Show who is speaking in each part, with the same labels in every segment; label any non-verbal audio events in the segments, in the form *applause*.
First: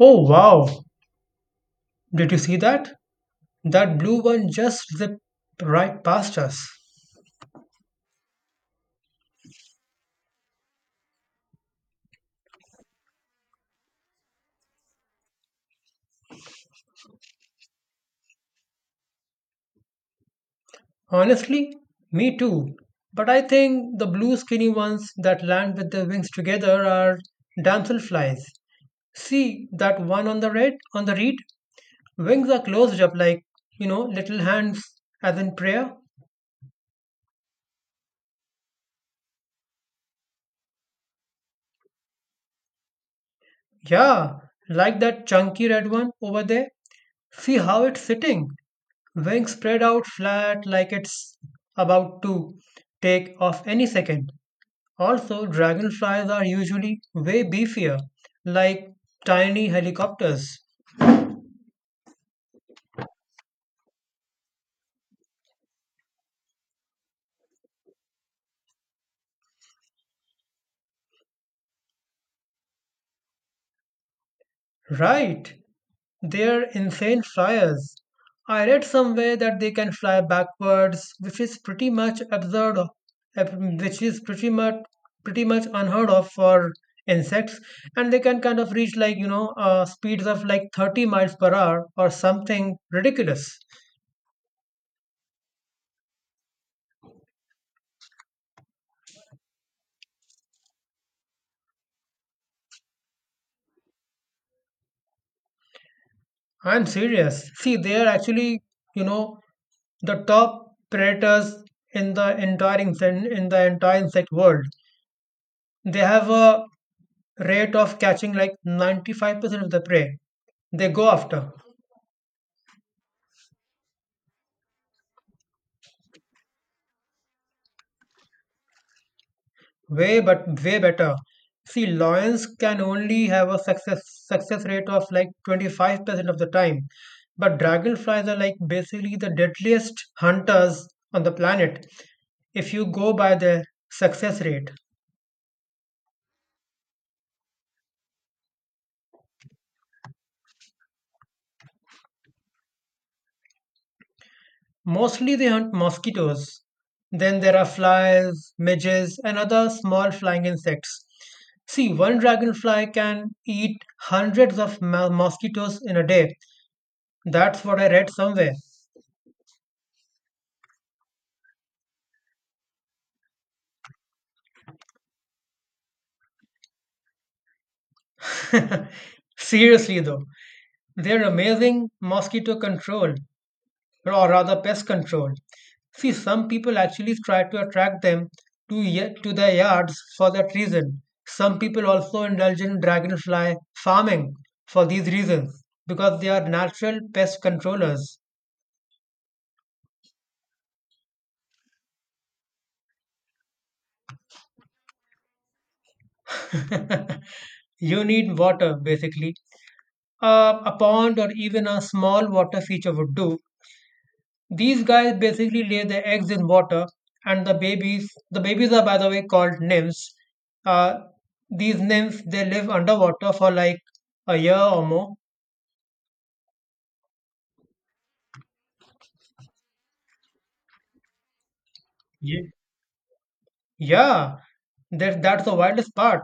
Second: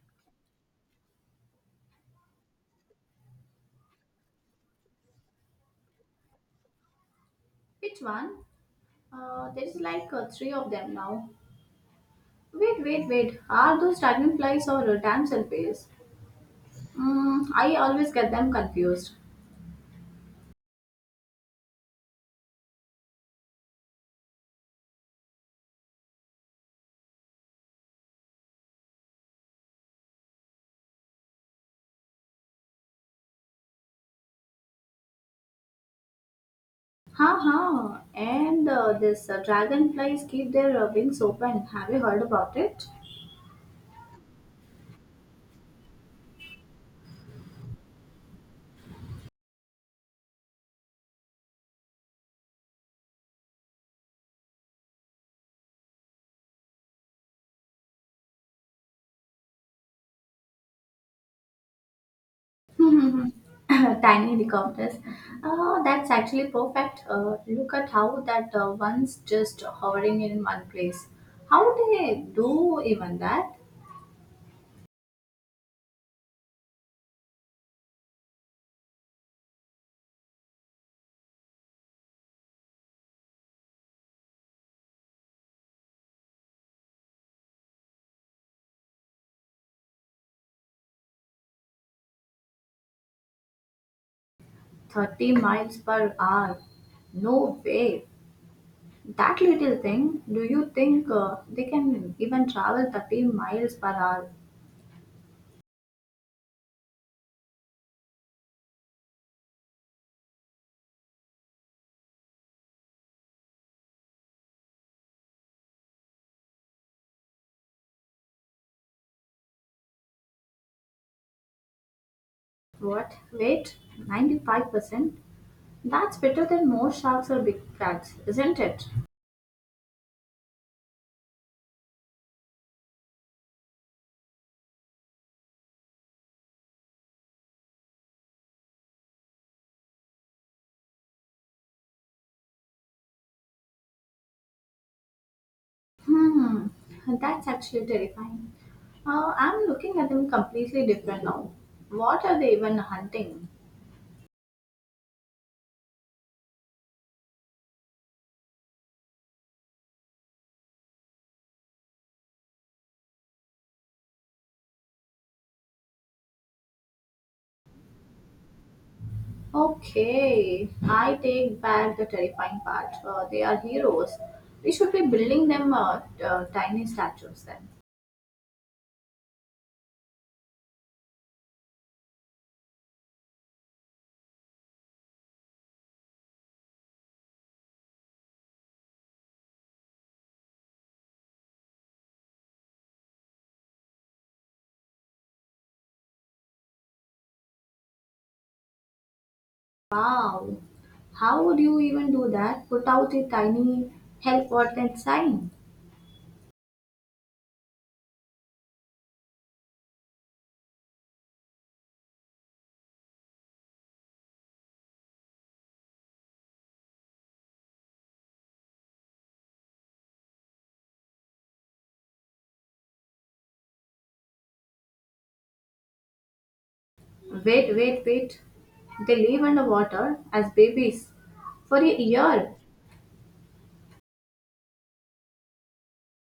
Speaker 1: Oh wow, did you see that? That blue one just zipped right past us.
Speaker 2: Which one? There is like three of them now. Wait, wait, wait. Are those dragonflies or damselflies? I always get them confused.
Speaker 1: Honestly, me too. But I think the blue skinny ones that land with their wings together are damselflies. See that one on the reed? Wings are closed up like, little hands as in prayer.
Speaker 2: Ha ha. And this dragonflies keep their wings open. Have you heard about it?
Speaker 1: Yeah, like that chunky red one over there. See how it's sitting. Wings spread out flat like it's about to take off any second. Also, dragonflies are usually way beefier, like tiny helicopters.
Speaker 2: *laughs* Tiny helicopters. That's actually perfect. Look at how that one's just hovering in one place. How they do even that?
Speaker 1: Right! They're insane flyers. I read somewhere that they can fly backwards, which is pretty much absurd, ab- which is pretty much pretty much unheard of for insects, and they can kind of reach like speeds of like 30 miles per hour or something ridiculous.
Speaker 2: 30 miles per hour. No way. That little thing, do you think they can even travel 30 miles per hour?
Speaker 1: I'm serious. See, they are actually you know the top predators in the entire insect world. They have a rate of catching like 95% of the prey they go after.
Speaker 2: What? Wait, 95%? That's better than most sharks or big cats, isn't it?
Speaker 1: Way but way better. See, lions can only have a success rate of like 25% of the time, but dragonflies are like basically the deadliest hunters on the planet if you go by their success rate.
Speaker 2: Hmm, that's actually terrifying. I'm looking at them completely different now. What are they even hunting?
Speaker 1: Mostly they hunt mosquitoes. Then there are flies, midges, and other small flying insects. See, one dragonfly can eat hundreds of mosquitoes in a day. That's what I read somewhere.
Speaker 2: Okay, I take back the terrifying part. They are heroes. We should be building them tiny statues then.
Speaker 1: Seriously, though, they're amazing mosquito control, or rather pest control. See, some people actually try to attract them to their yards for that reason. Some people also indulge in dragonfly farming for these reasons because they are natural pest controllers.
Speaker 2: Wow, how would you even do that? Put out a tiny help wanted sign.
Speaker 1: You need water basically. A pond or even a small water feature would do. These guys basically lay their eggs in water, and the babies are, by the way, called nymphs. Uh, these nymphs, they live underwater for like a year or more.
Speaker 2: Wait, wait, wait. They live underwater as babies for a
Speaker 1: Yeah.
Speaker 2: year.
Speaker 1: Yeah, that's the wildest part.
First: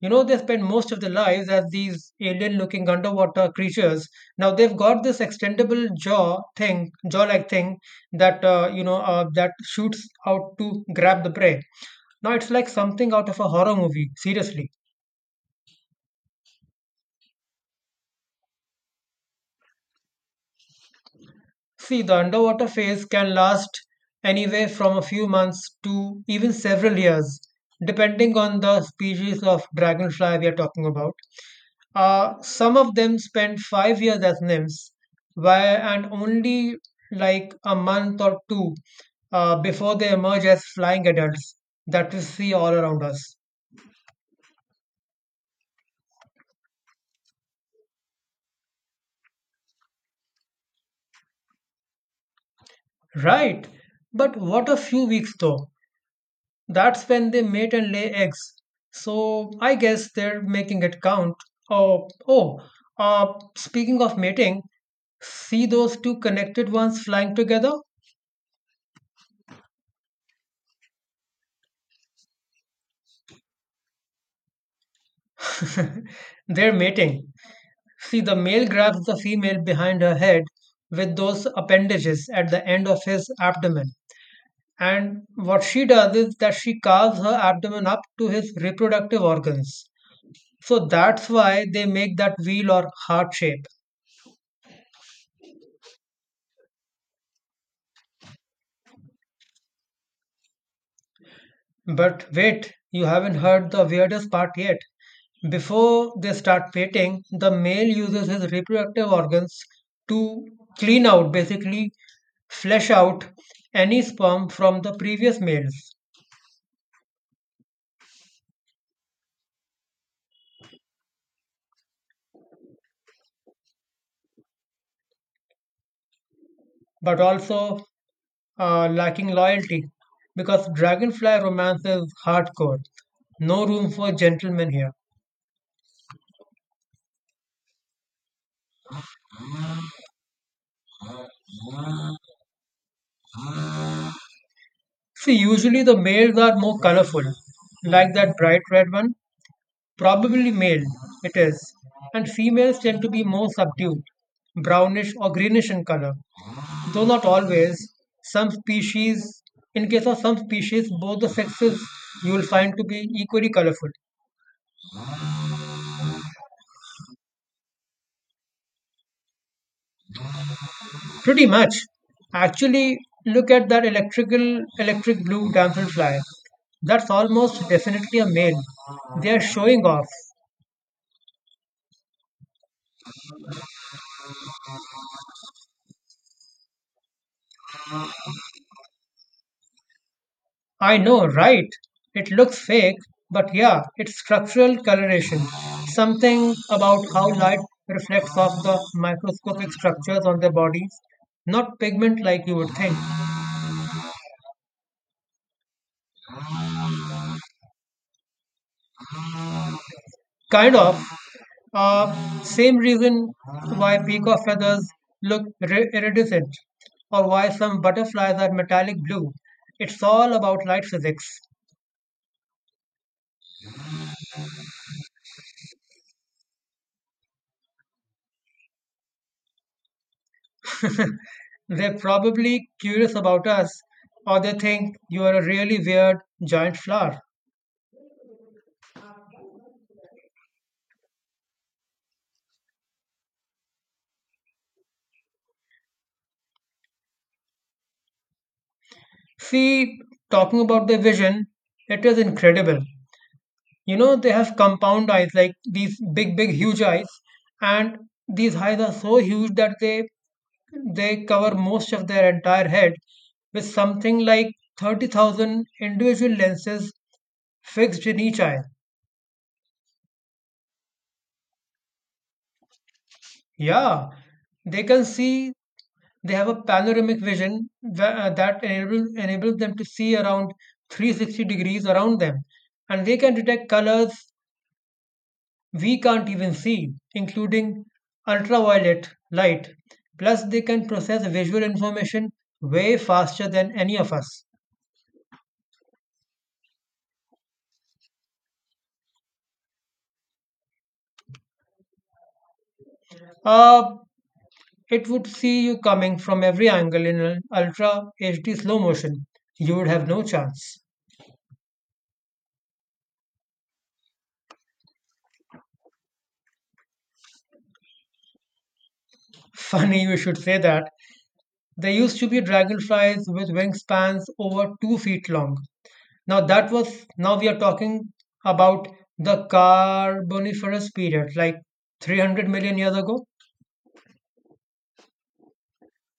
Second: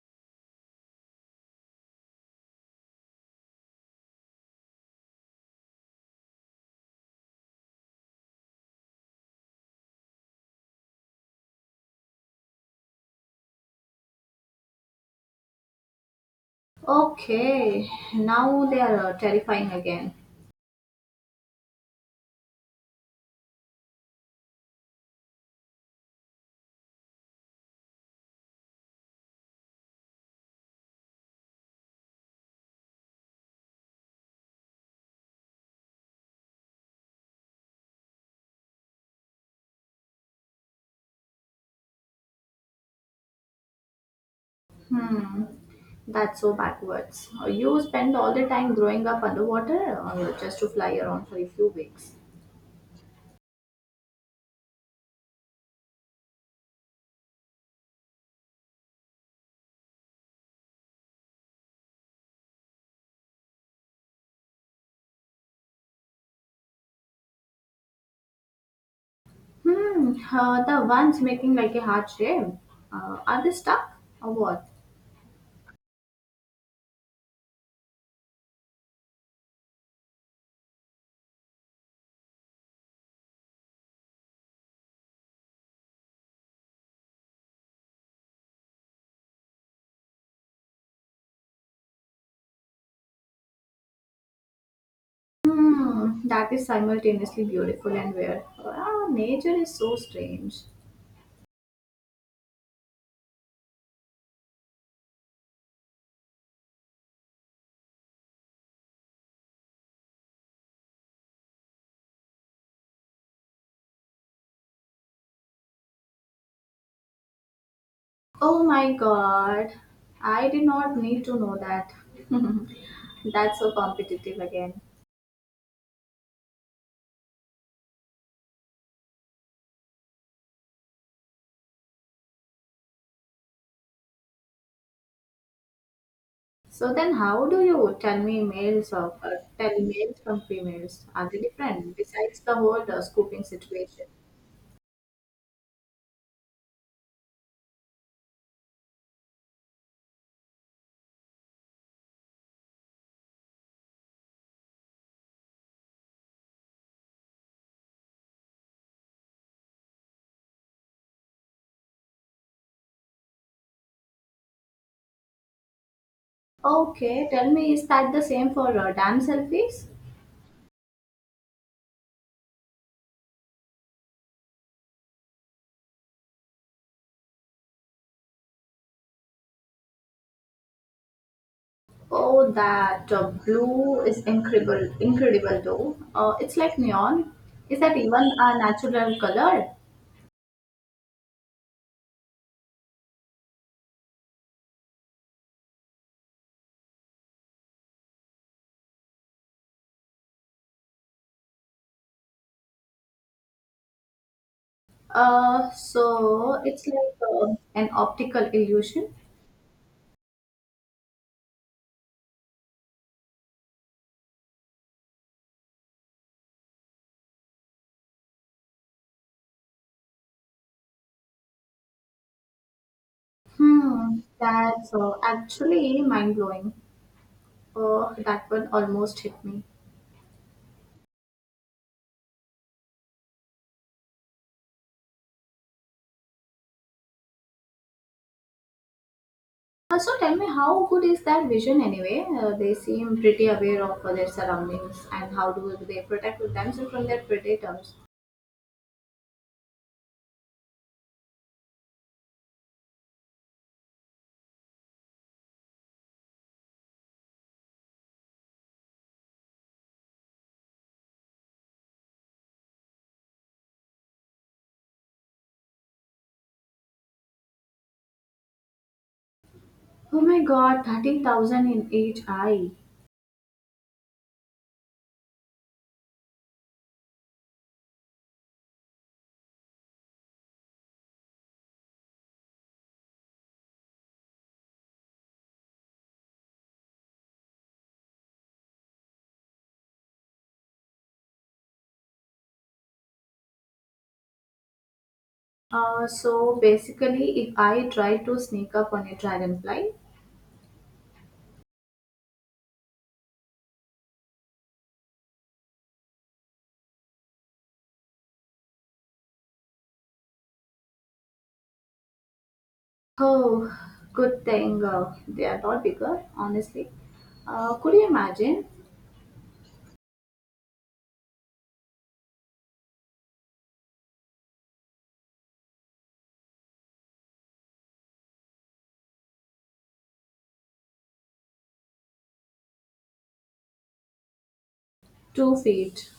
Speaker 1: You know, they spend most of their lives as these alien-looking underwater creatures. Now they've got this jaw-like thing that that shoots out to grab the prey. Now it's like something out of a horror movie. Seriously.
Speaker 2: Okay, now they are terrifying again.
Speaker 1: See, the underwater phase can last anywhere from a few months to even several years, depending on the species of dragonfly we are talking about. Some of them spend 5 years as nymphs, where and only like a month or two before they emerge as flying adults that we see all around us.
Speaker 2: That's so backwards. You spend all the time growing up underwater just to fly around for a few weeks.
Speaker 1: Right, but what a few weeks though. That's when they mate and lay eggs. So I guess they're making it count. Oh, oh. Speaking of mating, see those two connected ones flying together?
Speaker 2: The ones making like a heart shape. Are they stuck or what?
Speaker 1: They're mating. See, the male grabs the female behind her head with those appendages at the end of his abdomen. And what she does is that she carves her abdomen up to his reproductive organs. So that's why they make that wheel or heart shape.
Speaker 2: That is simultaneously beautiful and weird. Ah, nature is so strange.
Speaker 1: But wait, you haven't heard the weirdest part yet. Before they start mating, the male uses his reproductive organs to clean out, basically flesh out, any sperm from the previous males,
Speaker 2: Oh my god, I did not need to know that. *laughs* That's so competitive again.
Speaker 1: but also lacking loyalty, because dragonfly romance is hardcore. No room for gentlemen here.
Speaker 2: So then, how do you tell males from females? Are they different besides the whole scooping situation?
Speaker 1: See, usually the males are more colorful, like that bright red one. Probably male, it is, and females tend to be more subdued, brownish or greenish in color, though not always. Some species, in case of some species, both the sexes you will find to be equally colorful.
Speaker 2: Okay, tell me, is that the same for damn selfies?
Speaker 1: Pretty much. Actually, look at that electric blue damselfly. That's almost definitely a male. They are showing off.
Speaker 2: Oh, that blue is incredible, incredible though. It's like neon. Is that even a natural color?
Speaker 1: I know, right? It looks fake, but yeah, it's structural coloration. Something about how light reflects off the microscopic structures on their bodies, not pigment like you would think.
Speaker 2: So it's like an optical illusion.
Speaker 1: Kind of. Uh, Same reason why peacock feathers look iridescent, or why some butterflies are metallic blue. It's all about light physics.
Speaker 2: That's actually mind blowing. That one almost hit me.
Speaker 1: They're probably curious about us, or they think you are a really weird giant flower.
Speaker 2: So tell me, how good is that vision anyway? They seem pretty aware of their surroundings and how do they protect themselves from their predators?
Speaker 1: See, talking about their vision, it is incredible. You know, they have compound eyes, like these big, huge eyes, and these eyes are so huge that they cover most of their entire head with something like 30,000 individual lenses fixed in each eye.
Speaker 2: Oh my god, 13,000 in each eye.
Speaker 1: Yeah, they can see, they have a panoramic vision that enables them to see around 360 degrees around them. And they can detect colors we can't even see, including ultraviolet light. Plus, they can process visual information way faster than any of us.
Speaker 2: So basically, if I try to sneak up on a dragonfly.
Speaker 1: Uh, it would see you coming from every angle in an ultra HD slow motion. You would have no chance.
Speaker 2: Oh, good thing they are not bigger, honestly. Could you imagine?
Speaker 1: *laughs* Funny you should say that. There used to be dragonflies with wingspans over 2 feet long. Now that was Now we are talking about the Carboniferous period, like 300 million years ago.
Speaker 2: 2 feet.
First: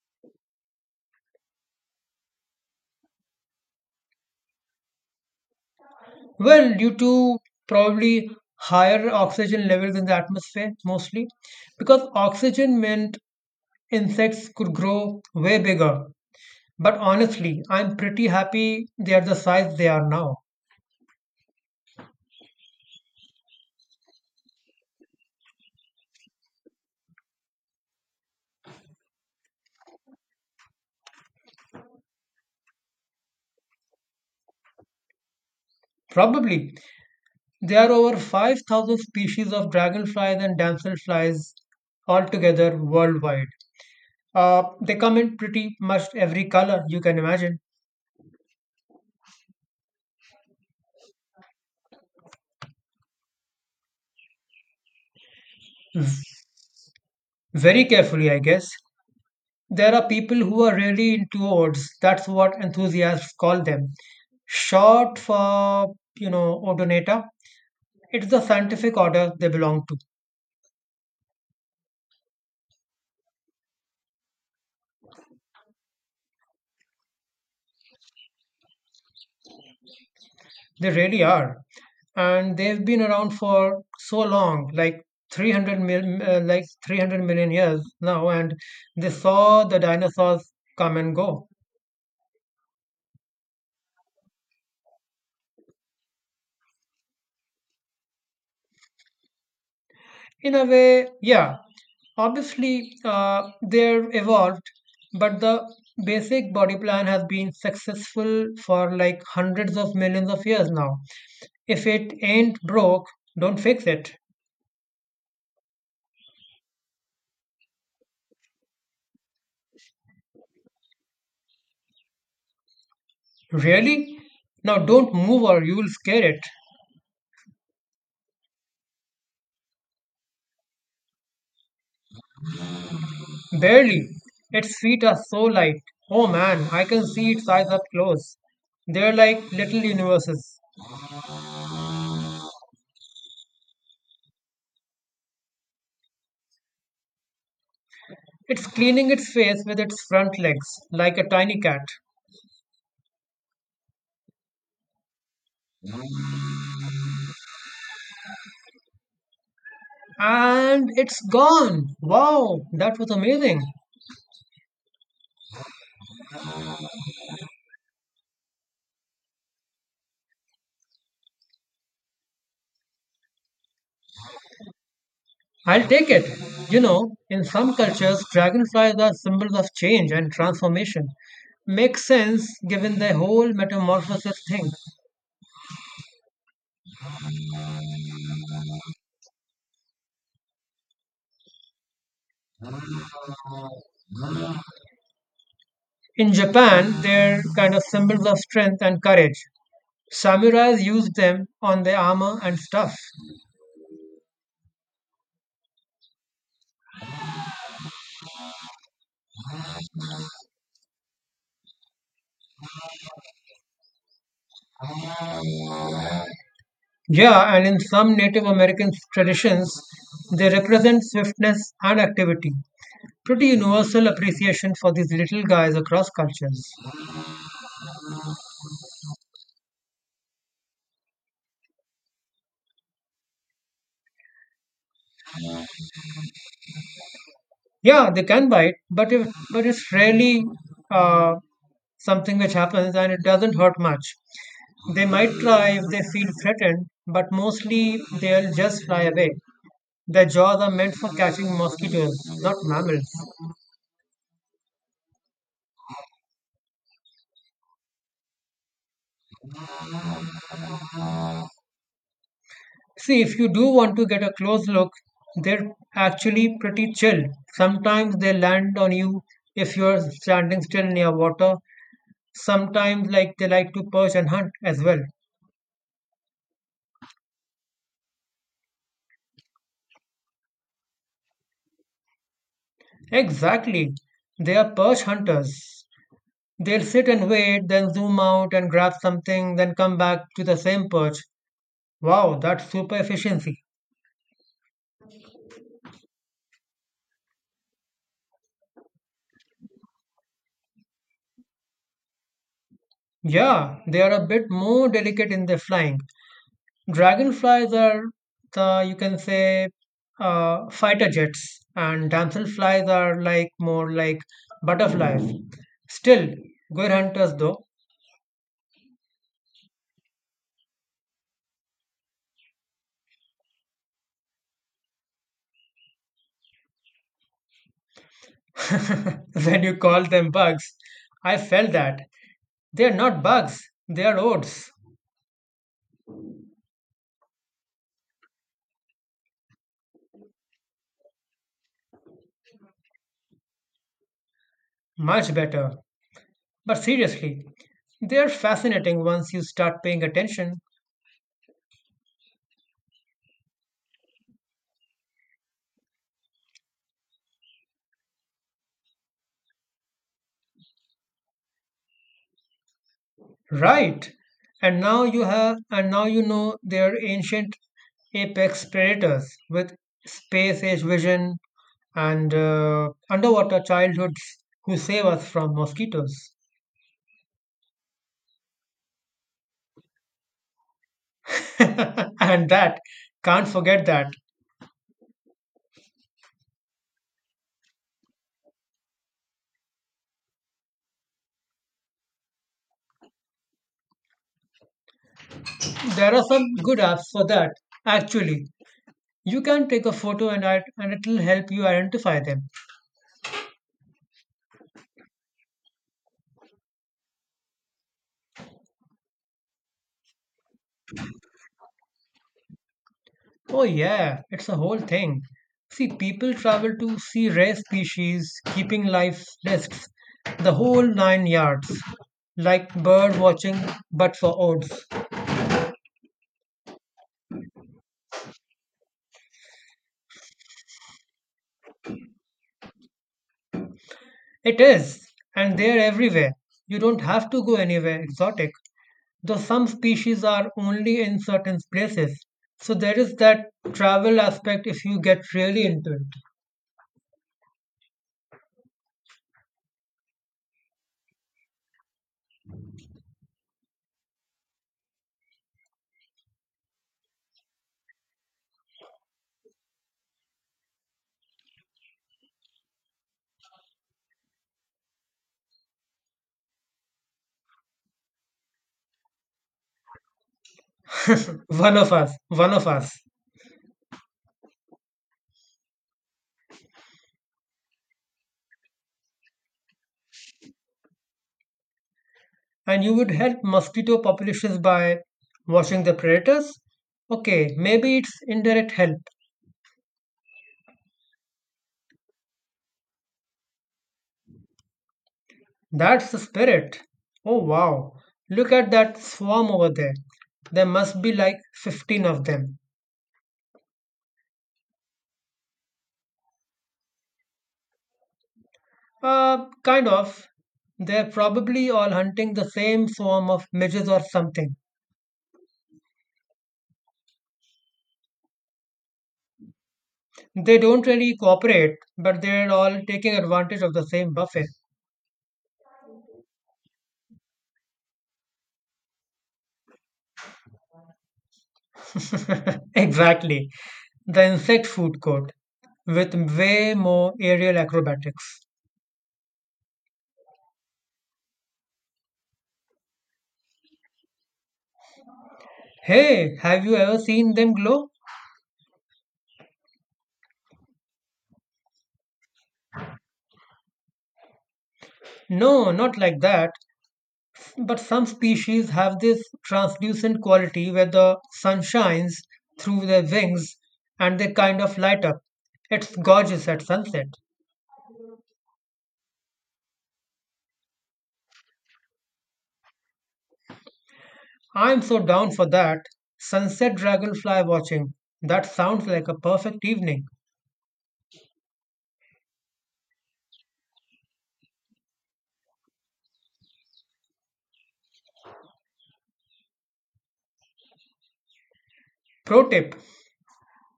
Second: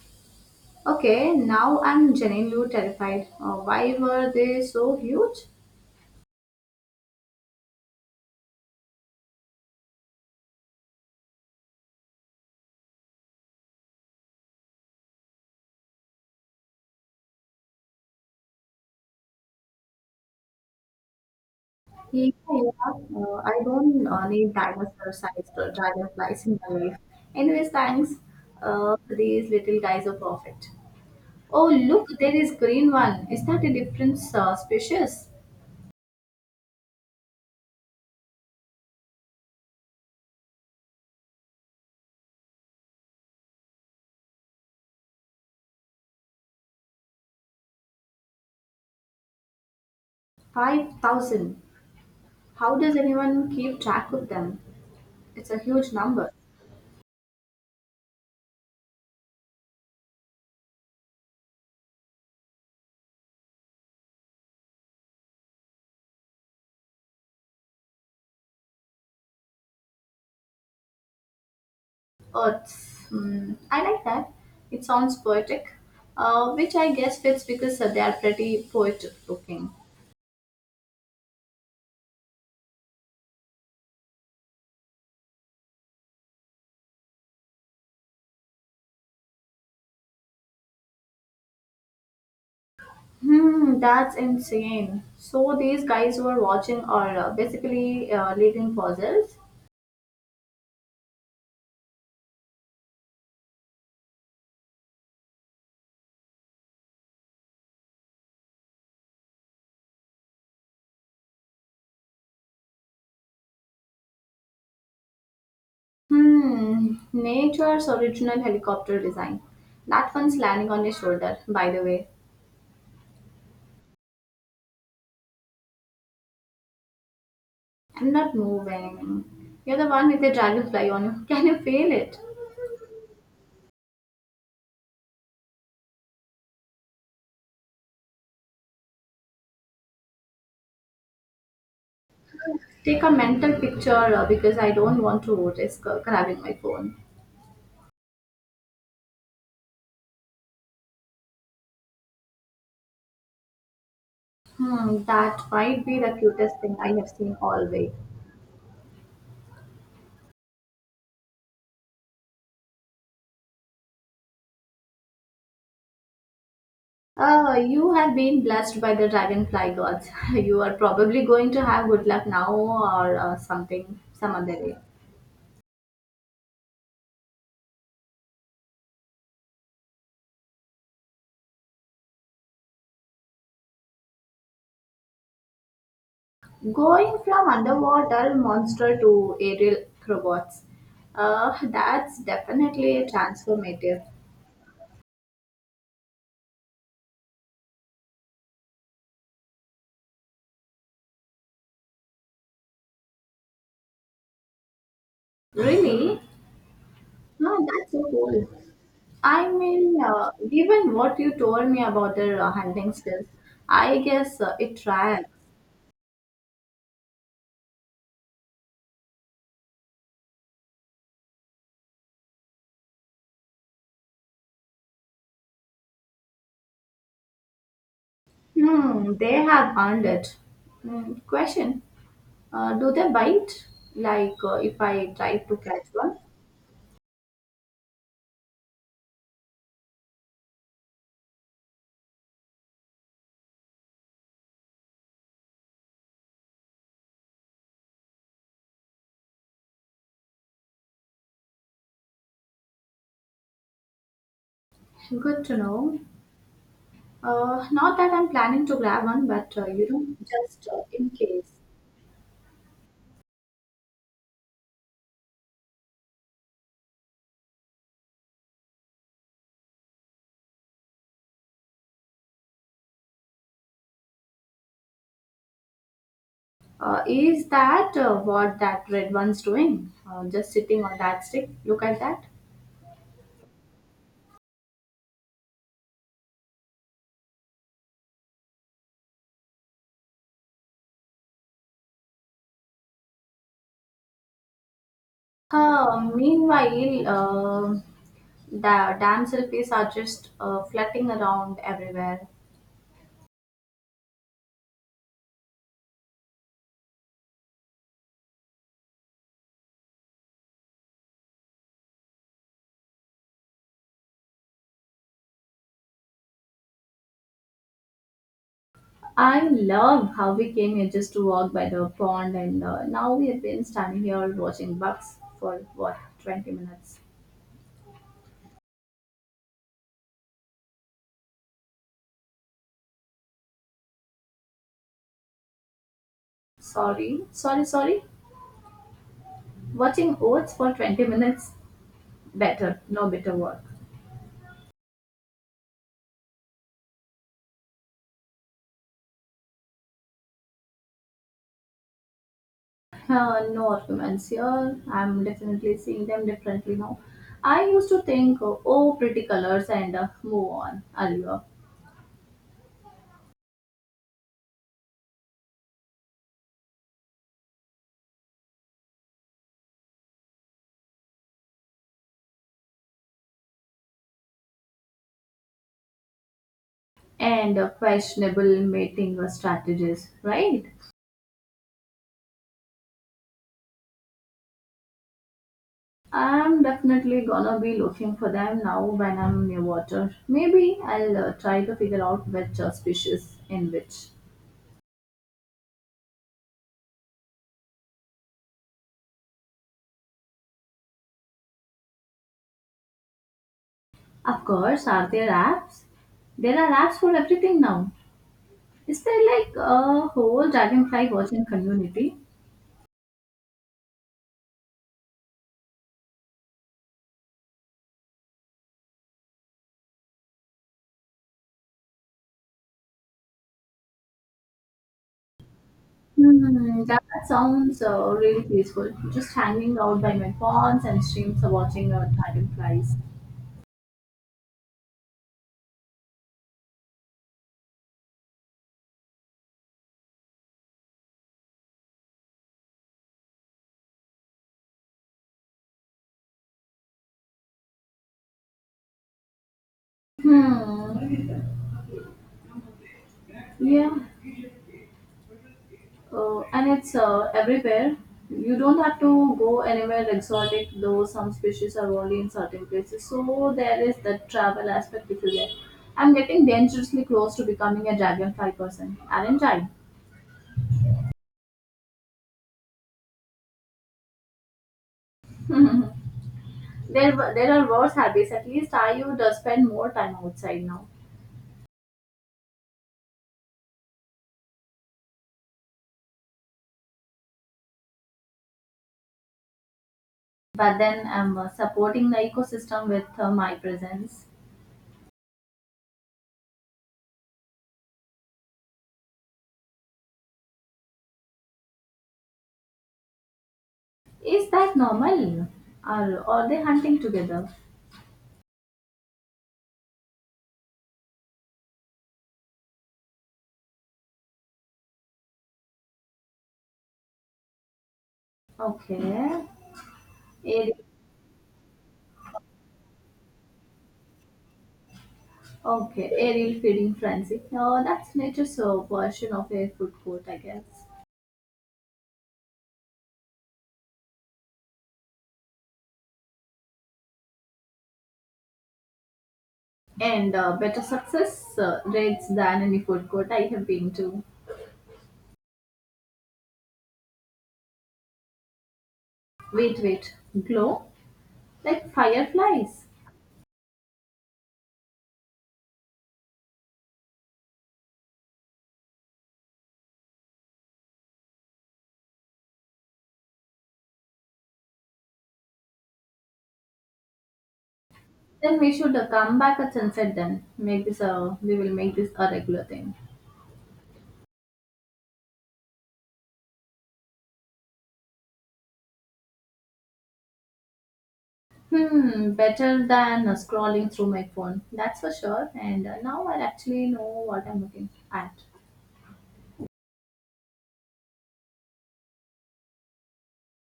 Speaker 2: Okay, now I'm genuinely terrified. Why were they so huge?
Speaker 1: Well, due to probably higher oxygen levels in the atmosphere mostly, because oxygen meant insects could grow way bigger. But honestly, I'm pretty happy they are the size they are now.
Speaker 2: Yeah, yeah. I don't need dinosaur-sized dragonflies in my life. Anyways, thanks. These little guys are perfect. Oh, look, there is green one. Is that a different species?
Speaker 1: Probably there are over 5,000 species of dragonflies and damselflies altogether worldwide. They come in pretty much every color you can imagine.
Speaker 2: 5,000. How does anyone keep track of them? It's a huge number.
Speaker 1: Very carefully, I guess. There are people who are really into odes. That's what enthusiasts call them. Short for, you know, Odonata. It's the scientific order they belong to.
Speaker 2: Earths. Hmm. I like that. It sounds poetic, which I guess fits because they are pretty poetic looking.
Speaker 1: They really are. And they've been around for so long, like 300 million years now, and they saw the dinosaurs come and go.
Speaker 2: That's insane. So these guys were watching or basically leading puzzles.
Speaker 1: In a way, yeah. Obviously, they're evolved, but the basic body plan has been successful for like hundreds of millions of years now. If it ain't broke, don't fix it.
Speaker 2: Nature's original helicopter design. That one's landing on your shoulder, by the way.
Speaker 1: Really? Now don't move or you will scare it.
Speaker 2: I'm not moving. You're the one with the dragonfly on you. *laughs* Can you feel it?
Speaker 1: Barely. Its feet are so light. Oh man, I can see its eyes up close. They're like little universes.
Speaker 2: Take a mental picture because I don't want to risk grabbing my phone.
Speaker 1: It's cleaning its face with its front legs, like a tiny cat.
Speaker 2: That might be the cutest thing I have seen all week.
Speaker 1: And it's gone. Wow, that was amazing.
Speaker 2: You have been blessed by the dragonfly gods. *laughs* You are probably going to have good luck now or something some other day.
Speaker 1: I'll take it. You know, in some cultures, dragonflies are symbols of change and transformation. Makes sense given the whole metamorphosis thing.
Speaker 2: Going from underwater monster to aerial robots. That's definitely transformative.
Speaker 1: In Japan, they're kind of symbols of strength and courage. Samurais used them on their armor and stuff.
Speaker 2: Really? No, that's so cool. I mean, given what you told me about their hunting skills, I guess it tracks.
Speaker 1: Yeah, and in some Native American traditions, they represent swiftness and activity. Pretty universal appreciation for these little guys across cultures.
Speaker 2: They have earned it. Question: do they bite? Like if I try to catch one?
Speaker 1: Yeah, they can bite, but if but it's rarely uh, something which happens, and it doesn't hurt much. They might try if they feel threatened, but mostly they'll just fly away. Their jaws are meant for catching mosquitoes, not mammals.
Speaker 2: Good to know. Not that I'm planning to grab one, but just in case.
Speaker 1: See, if you do want to get a close look, they're actually pretty chill. Sometimes they land on you if you're standing still near water. Sometimes, like, they like to perch and hunt as well.
Speaker 2: Is that what that red one's doing? Just sitting on that stick. Look at that.
Speaker 1: Exactly, they are perch hunters. They'll sit and wait, then zoom out and grab something, then come back to the same perch. Wow, that's super efficiency.
Speaker 2: Meanwhile, the damn selfies are just flirting around everywhere.
Speaker 1: Yeah, they are a bit more delicate in their flying. Dragonflies are, the, you can say, fighter jets, and damselflies are more like butterflies. Still, good hunters though.
Speaker 2: I love how we came here just to walk by the pond, and now we have been standing here watching bugs for what 20 minutes.
Speaker 1: *laughs* When you call them bugs, I felt that. They are not bugs, they are odes.
Speaker 2: Sorry, sorry, sorry. Watching oats for 20 minutes. Better, no better work.
Speaker 1: Much better. But seriously, they're fascinating once you start paying attention.
Speaker 2: No arguments here. I'm definitely seeing them differently now. I used to think, oh, pretty colors and move on, earlier.
Speaker 1: Right. And now you know they're ancient apex predators with space age vision and underwater childhoods who save us from mosquitoes.
Speaker 2: And questionable mating strategies, right?
Speaker 1: *laughs* And that, can't forget that.
Speaker 2: I'm definitely gonna be looking for them now when I'm near water. Maybe I'll try to figure out which species in which.
Speaker 1: There are some good apps for that. Actually, you can take a photo and it'll help you identify them.
Speaker 2: Of course, are there apps? There are apps for everything now. Is there like a whole dragonfly watching community?
Speaker 1: Oh, yeah, it's a whole thing. See, people travel to see rare species, keeping life lists, the whole nine yards, like bird watching but for oats.
Speaker 2: That sounds really peaceful. Just hanging out by my ponds and streams, watching dragonflies.
Speaker 1: It is, and they're everywhere. You don't have to go anywhere exotic, though some species are only in certain places. So there is that travel aspect if you get really into it.
Speaker 2: Hmm. Yeah, and it's everywhere. You don't have to go anywhere exotic, though some species are only in certain places. So there is the travel aspect if you get. I'm getting dangerously close to becoming a dragonfly person, aren't I?
Speaker 1: One of us, one of us.
Speaker 2: *laughs* There are worse habits. At least I would spend more time outside now.
Speaker 1: And you would help mosquito populations by watching the predators? Okay, maybe it's indirect help.
Speaker 2: But then I'm supporting the ecosystem with my presence.
Speaker 1: That's the spirit. Oh wow, look at that swarm over there. There must be like 15 of them.
Speaker 2: Is that normal? Are they hunting together?
Speaker 1: Kind of. They're probably all hunting the same swarm of midges or something.
Speaker 2: Okay.
Speaker 1: They don't really cooperate, but they're all taking advantage of the same buffet.
Speaker 2: Okay, aerial feeding frenzy. Now that's nature's version of a food court, I guess.
Speaker 1: *laughs* Exactly. The insect food court with way more aerial acrobatics.
Speaker 2: And better success rates than any food court I have been to.
Speaker 1: Hey, have you ever seen them glow?
Speaker 2: Wait, wait, glow like fireflies.
Speaker 1: No, not like that. But some species have this translucent quality where the sun shines through their wings and they kind of light up. It's gorgeous at sunset.
Speaker 2: Then we should come back at sunset. Then make this a we will make this a regular thing.
Speaker 1: I'm so down for that. Sunset dragonfly watching. That sounds like a perfect evening.
Speaker 2: Better than scrolling through my phone. That's for sure. And now I actually know what I'm looking at.
Speaker 1: Pro tip:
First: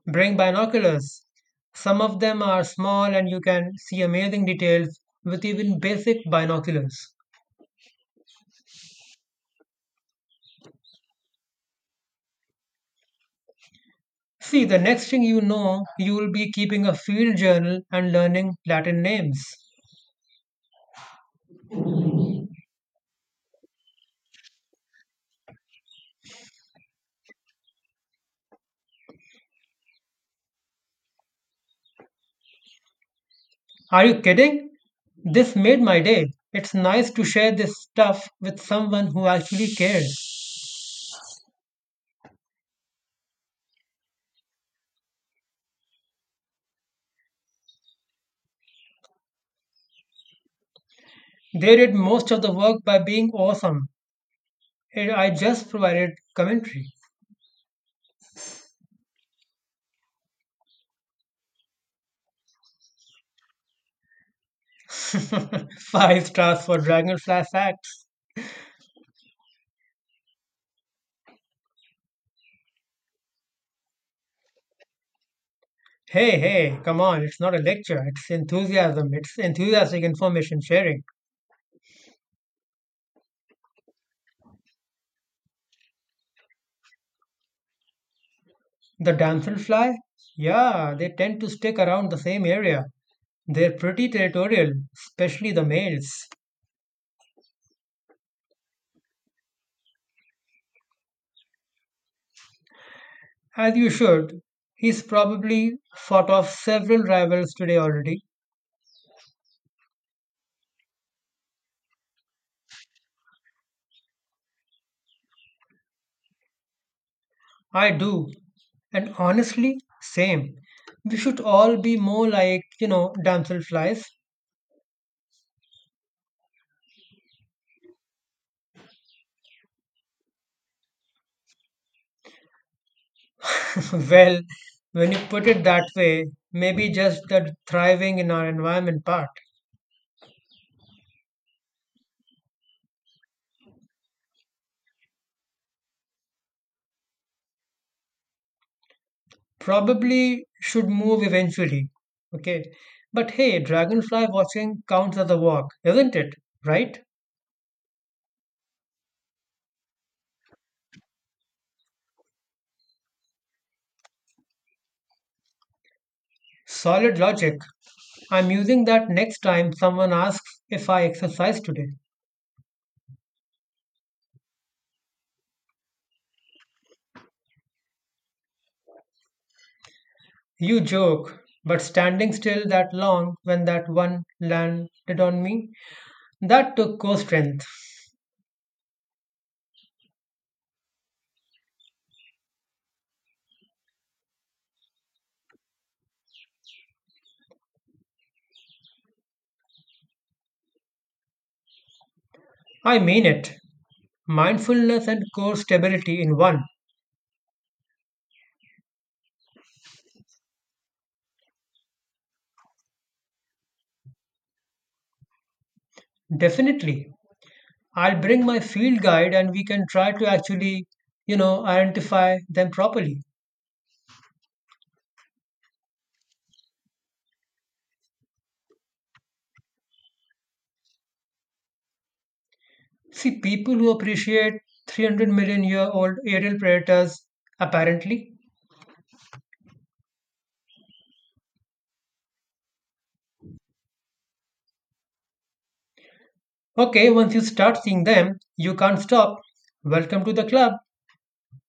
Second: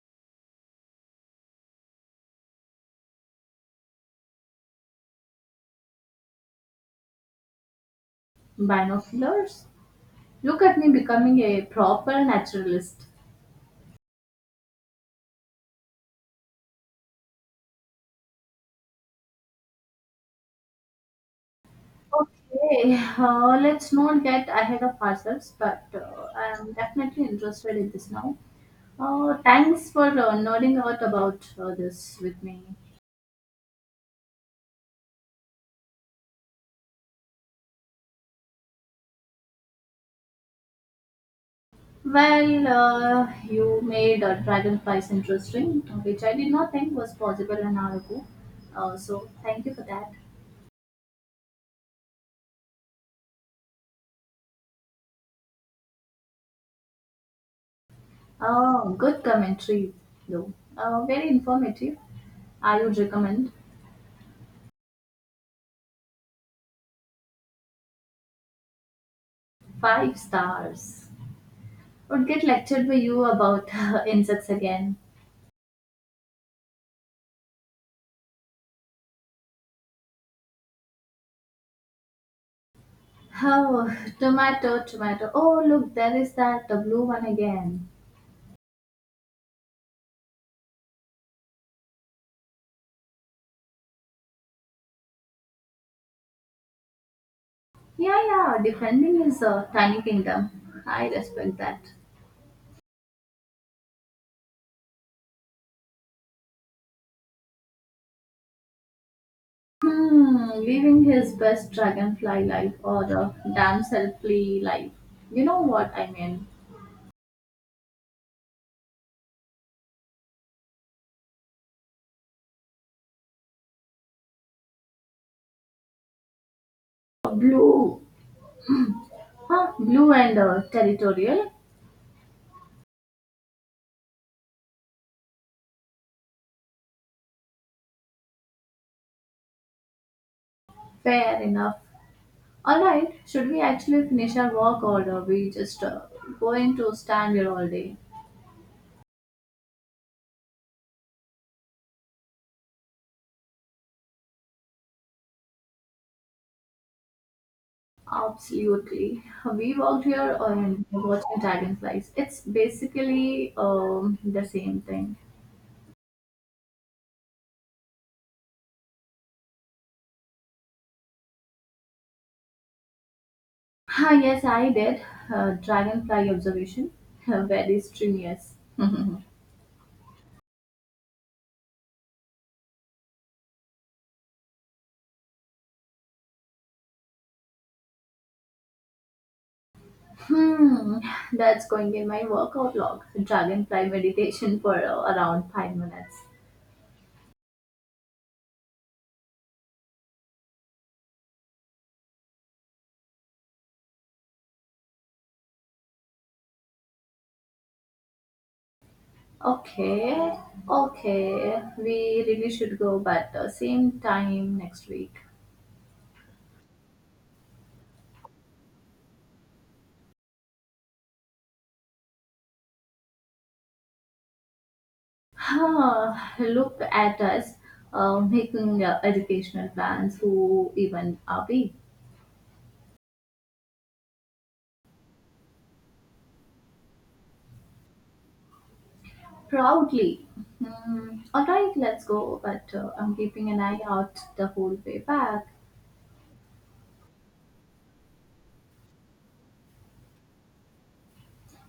Speaker 1: bring binoculars. Some of them are small and you can see amazing details with even basic binoculars.
Speaker 2: Binoculars. Look at me becoming a proper naturalist.
Speaker 1: See, the next thing you know, you will be keeping a field journal and learning Latin names.
Speaker 2: Okay, let's not get ahead of ourselves, but I'm definitely interested in this now. Thanks for nodding out about this with me.
Speaker 1: Are you kidding? This made my day. It's nice to share this stuff with someone who actually cares.
Speaker 2: Well, you made dragonflies interesting, which I did not think was possible an hour ago. So thank you for that.
Speaker 1: They did most of the work by being awesome, and I just provided commentary.
Speaker 2: Oh, good commentary, though. Very informative. I would recommend
Speaker 1: *laughs* Five stars for Dragonfly Facts.
Speaker 2: five stars. Would get lectured by you about *laughs* insects again.
Speaker 1: Hey, hey, come on, it's not a lecture, it's enthusiasm, it's enthusiastic information sharing.
Speaker 2: Oh, tomato, tomato. Oh, look, there is that the blue one again.
Speaker 1: The damselfly? Yeah, they tend to stick around the same area. They're pretty territorial, especially the males.
Speaker 2: Yeah, yeah, defending his tiny kingdom. I respect that.
Speaker 1: As you should. He's probably fought off several rivals today already.
Speaker 2: Living his best dragonfly life or the damselfly life. You know what I mean?
Speaker 1: I do. And honestly, same. We should all be more like, you know, damselflies.
Speaker 2: Blue, huh? Blue and territorial.
Speaker 1: *laughs* Well, when you put it that way, maybe just the thriving in our environment part.
Speaker 2: Fair enough. All right, should we actually finish our walk or are we just going to stand here all day?
Speaker 1: Probably should move eventually. Okay. But hey, dragonfly watching counts as a walk, isn't it? Right?
Speaker 2: Absolutely. We worked here on watching dragonflies. It's basically the same thing.
Speaker 1: Solid logic. I'm using that next time someone asks if I exercise today.
Speaker 2: Ah, yes, I did. Dragonfly observation. *laughs* Very strenuous.
Speaker 1: You joke, but standing still that long when that one landed on me, that took core strength.
Speaker 2: Hmm, that's going in my workout log. Dragonfly meditation for around 5 minutes.
Speaker 1: I mean it. Mindfulness and core stability in one.
Speaker 2: Okay, okay. We really should go, but same time next week.
Speaker 1: Definitely. I'll bring my field guide and we can try to actually, you know, identify them properly.
Speaker 2: Huh, look at us making educational plans. Who even are we?
Speaker 1: See, people who appreciate 300 million year old aerial predators, apparently.
Speaker 2: Proudly. Hmm. All right, let's go. But I'm keeping an eye out the whole way back.
Speaker 1: Okay, once you start seeing them, you can't stop. Welcome to the club.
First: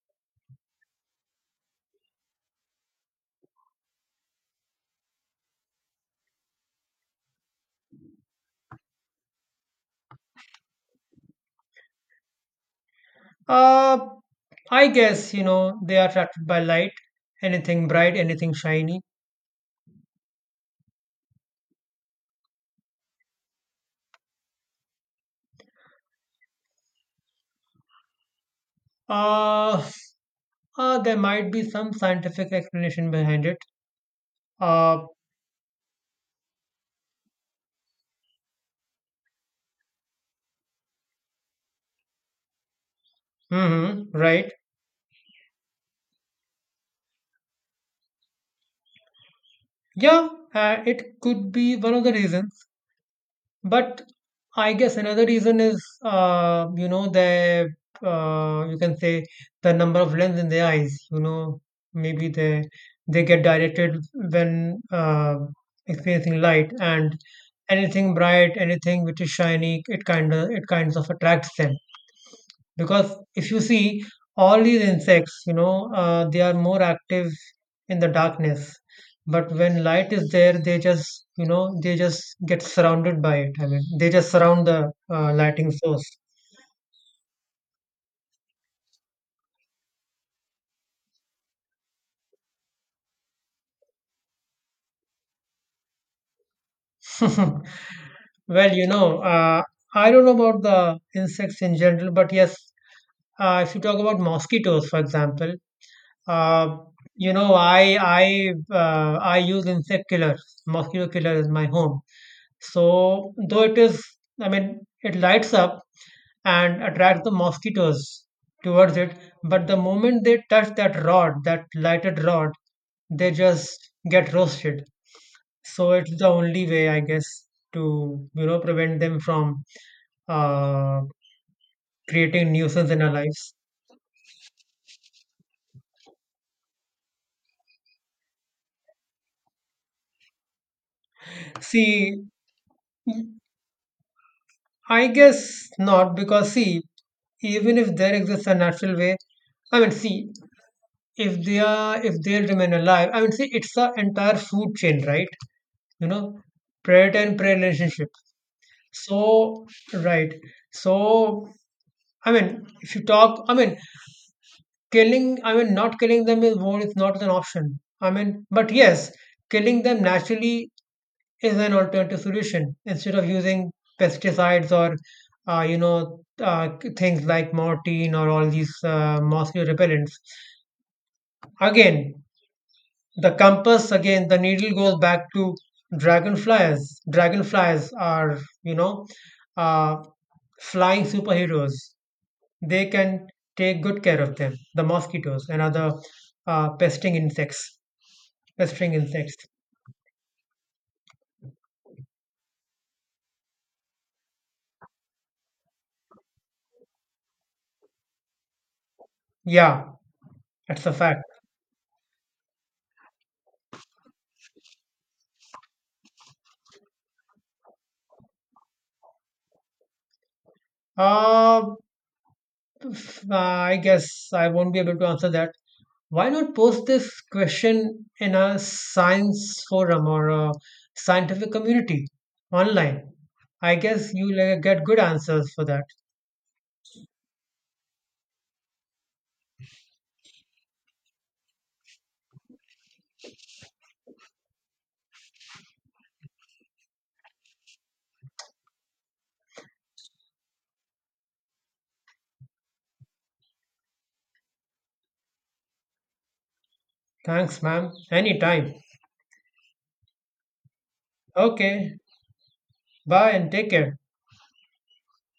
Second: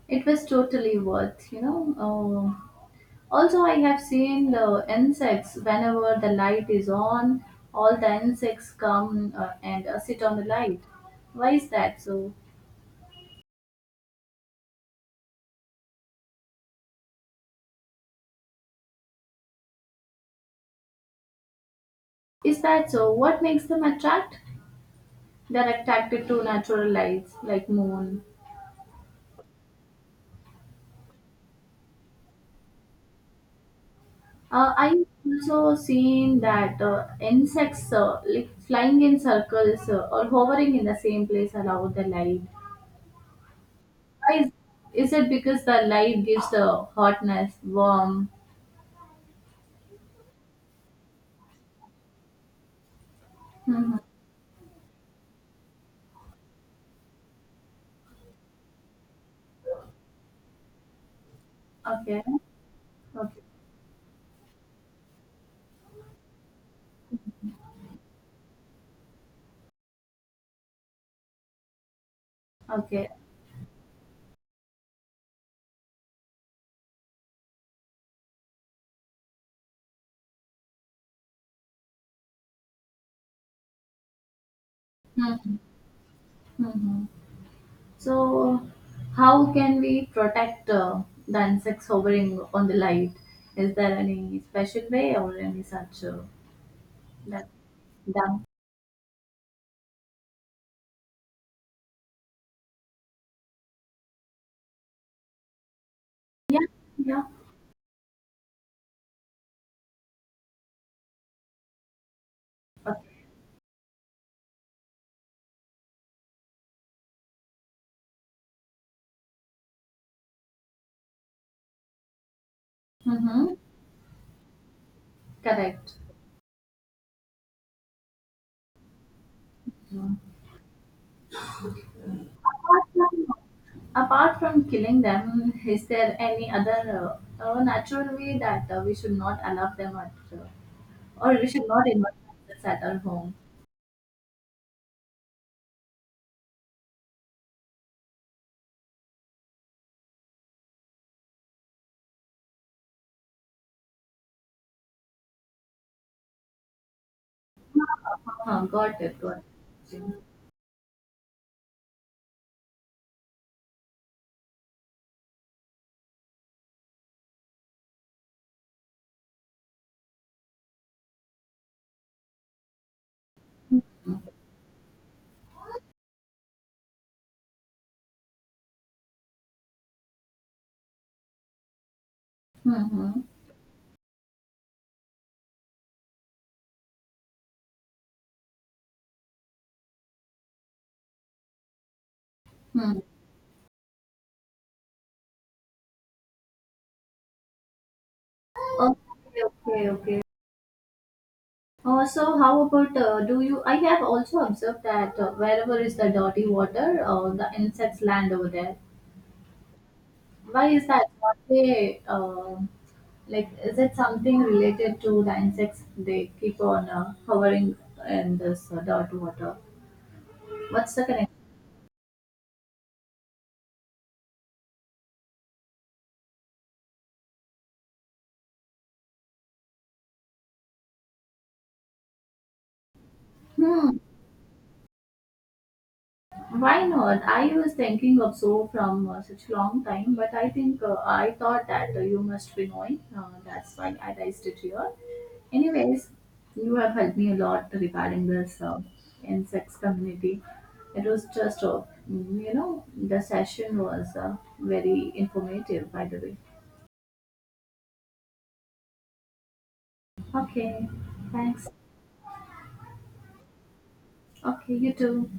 Speaker 2: It was totally worth. Uh, Also, I have seen the insects. Whenever the light is on, all the insects come and sit on the light. Why is that so?
Speaker 1: Uh, I guess, you know, they are attracted by light, anything bright, anything shiny.
Speaker 2: Is that so? What makes them attract? They're attracted to natural lights like moon.
Speaker 1: Uh, there might be some scientific explanation behind it.
Speaker 2: I
Speaker 1: Uh,
Speaker 2: also seen that insects like flying in circles or hovering in the same place around the light.
Speaker 1: mm-hmm,
Speaker 2: Why
Speaker 1: right.
Speaker 2: is it because the light gives the hotness, warm?
Speaker 1: Yeah, it could be one of the reasons,
Speaker 2: Hmm.
Speaker 1: but I guess another reason is, you know, the you can say the number of lens in their eyes. You know,
Speaker 2: Okay,
Speaker 1: maybe they get
Speaker 2: okay,
Speaker 1: directed when experiencing light, and anything bright, anything which is shiny, it kinds of attracts them
Speaker 2: okay.
Speaker 1: because if you see all these insects, you know, they are more active in the darkness, but when light is there they just, you know, they just get surrounded by it. I mean they just surround the lighting source.
Speaker 2: Mm-hmm. So, how can we protect the insects hovering on the light? Is there any special way or any such
Speaker 1: *laughs*
Speaker 2: that?
Speaker 1: Well, you know, uh, I don't know about the insects in general, but yes, if you talk about mosquitoes, for example, uh,
Speaker 2: Yeah, yeah.
Speaker 1: you know, I use insect killer, mosquito killer is my home. So
Speaker 2: Okay.
Speaker 1: though it is, I mean, it lights up and attracts the mosquitoes towards it, but the moment they touch that rod, that lighted rod, they
Speaker 2: Mm-hmm.
Speaker 1: just get roasted. So
Speaker 2: Correct.
Speaker 1: it's the only way, I guess, to, you know, prevent them from
Speaker 2: Mm.
Speaker 1: uh, creating nuisance
Speaker 2: Apart
Speaker 1: in our
Speaker 2: from
Speaker 1: lives.
Speaker 2: apart from killing them, is there any other natural way that we should not allow them at or we should not invite
Speaker 1: See,
Speaker 2: animals at our home?
Speaker 1: I guess not, because see, even if there exists a natural way, I mean, see, if they are if they'll remain alive, I mean, see, it's a entire food chain, right? You know, predator and prey relationship,
Speaker 2: Uh-huh, got it, got it.
Speaker 1: so right, so I mean, if you talk, I mean, killing, I mean, not killing them is more, is not an option, I mean, but yes, killing them naturally is an alternative solution instead of using pesticides or you know, things like morphine or all these mosquito repellents again.
Speaker 2: Mm-hmm.
Speaker 1: The compass again, the needle goes back to dragonflies. Dragonflies are, you know, uh, flying superheroes. They
Speaker 2: Mm.
Speaker 1: can take good care of them, the mosquitoes and other pesting insects. Pestering insects.
Speaker 2: Okay, okay, okay. So how about do you? I have also observed that wherever is the dirty water, the insects land over there.
Speaker 1: Yeah,
Speaker 2: Why
Speaker 1: that's
Speaker 2: is
Speaker 1: a
Speaker 2: that?
Speaker 1: fact.
Speaker 2: What they like? Is it something related to the insects they keep on hovering in this dirt water? What's the connection?
Speaker 1: Uh, I guess I won't be able to answer that. Why not post this question in a science forum or a scientific community online? I
Speaker 2: Hmm.
Speaker 1: guess you'll get good answers for that.
Speaker 2: Why not? I was thinking of so from such long time, but I think I thought that you must be knowing. That's why I raised it here. Anyways, you have helped me a lot regarding this insects community. It was just, the session was very informative, by the way.
Speaker 1: Thanks, ma'am. Anytime.
Speaker 2: Okay, thanks.
Speaker 1: Okay. Bye and take care.
Speaker 2: Okay, you too.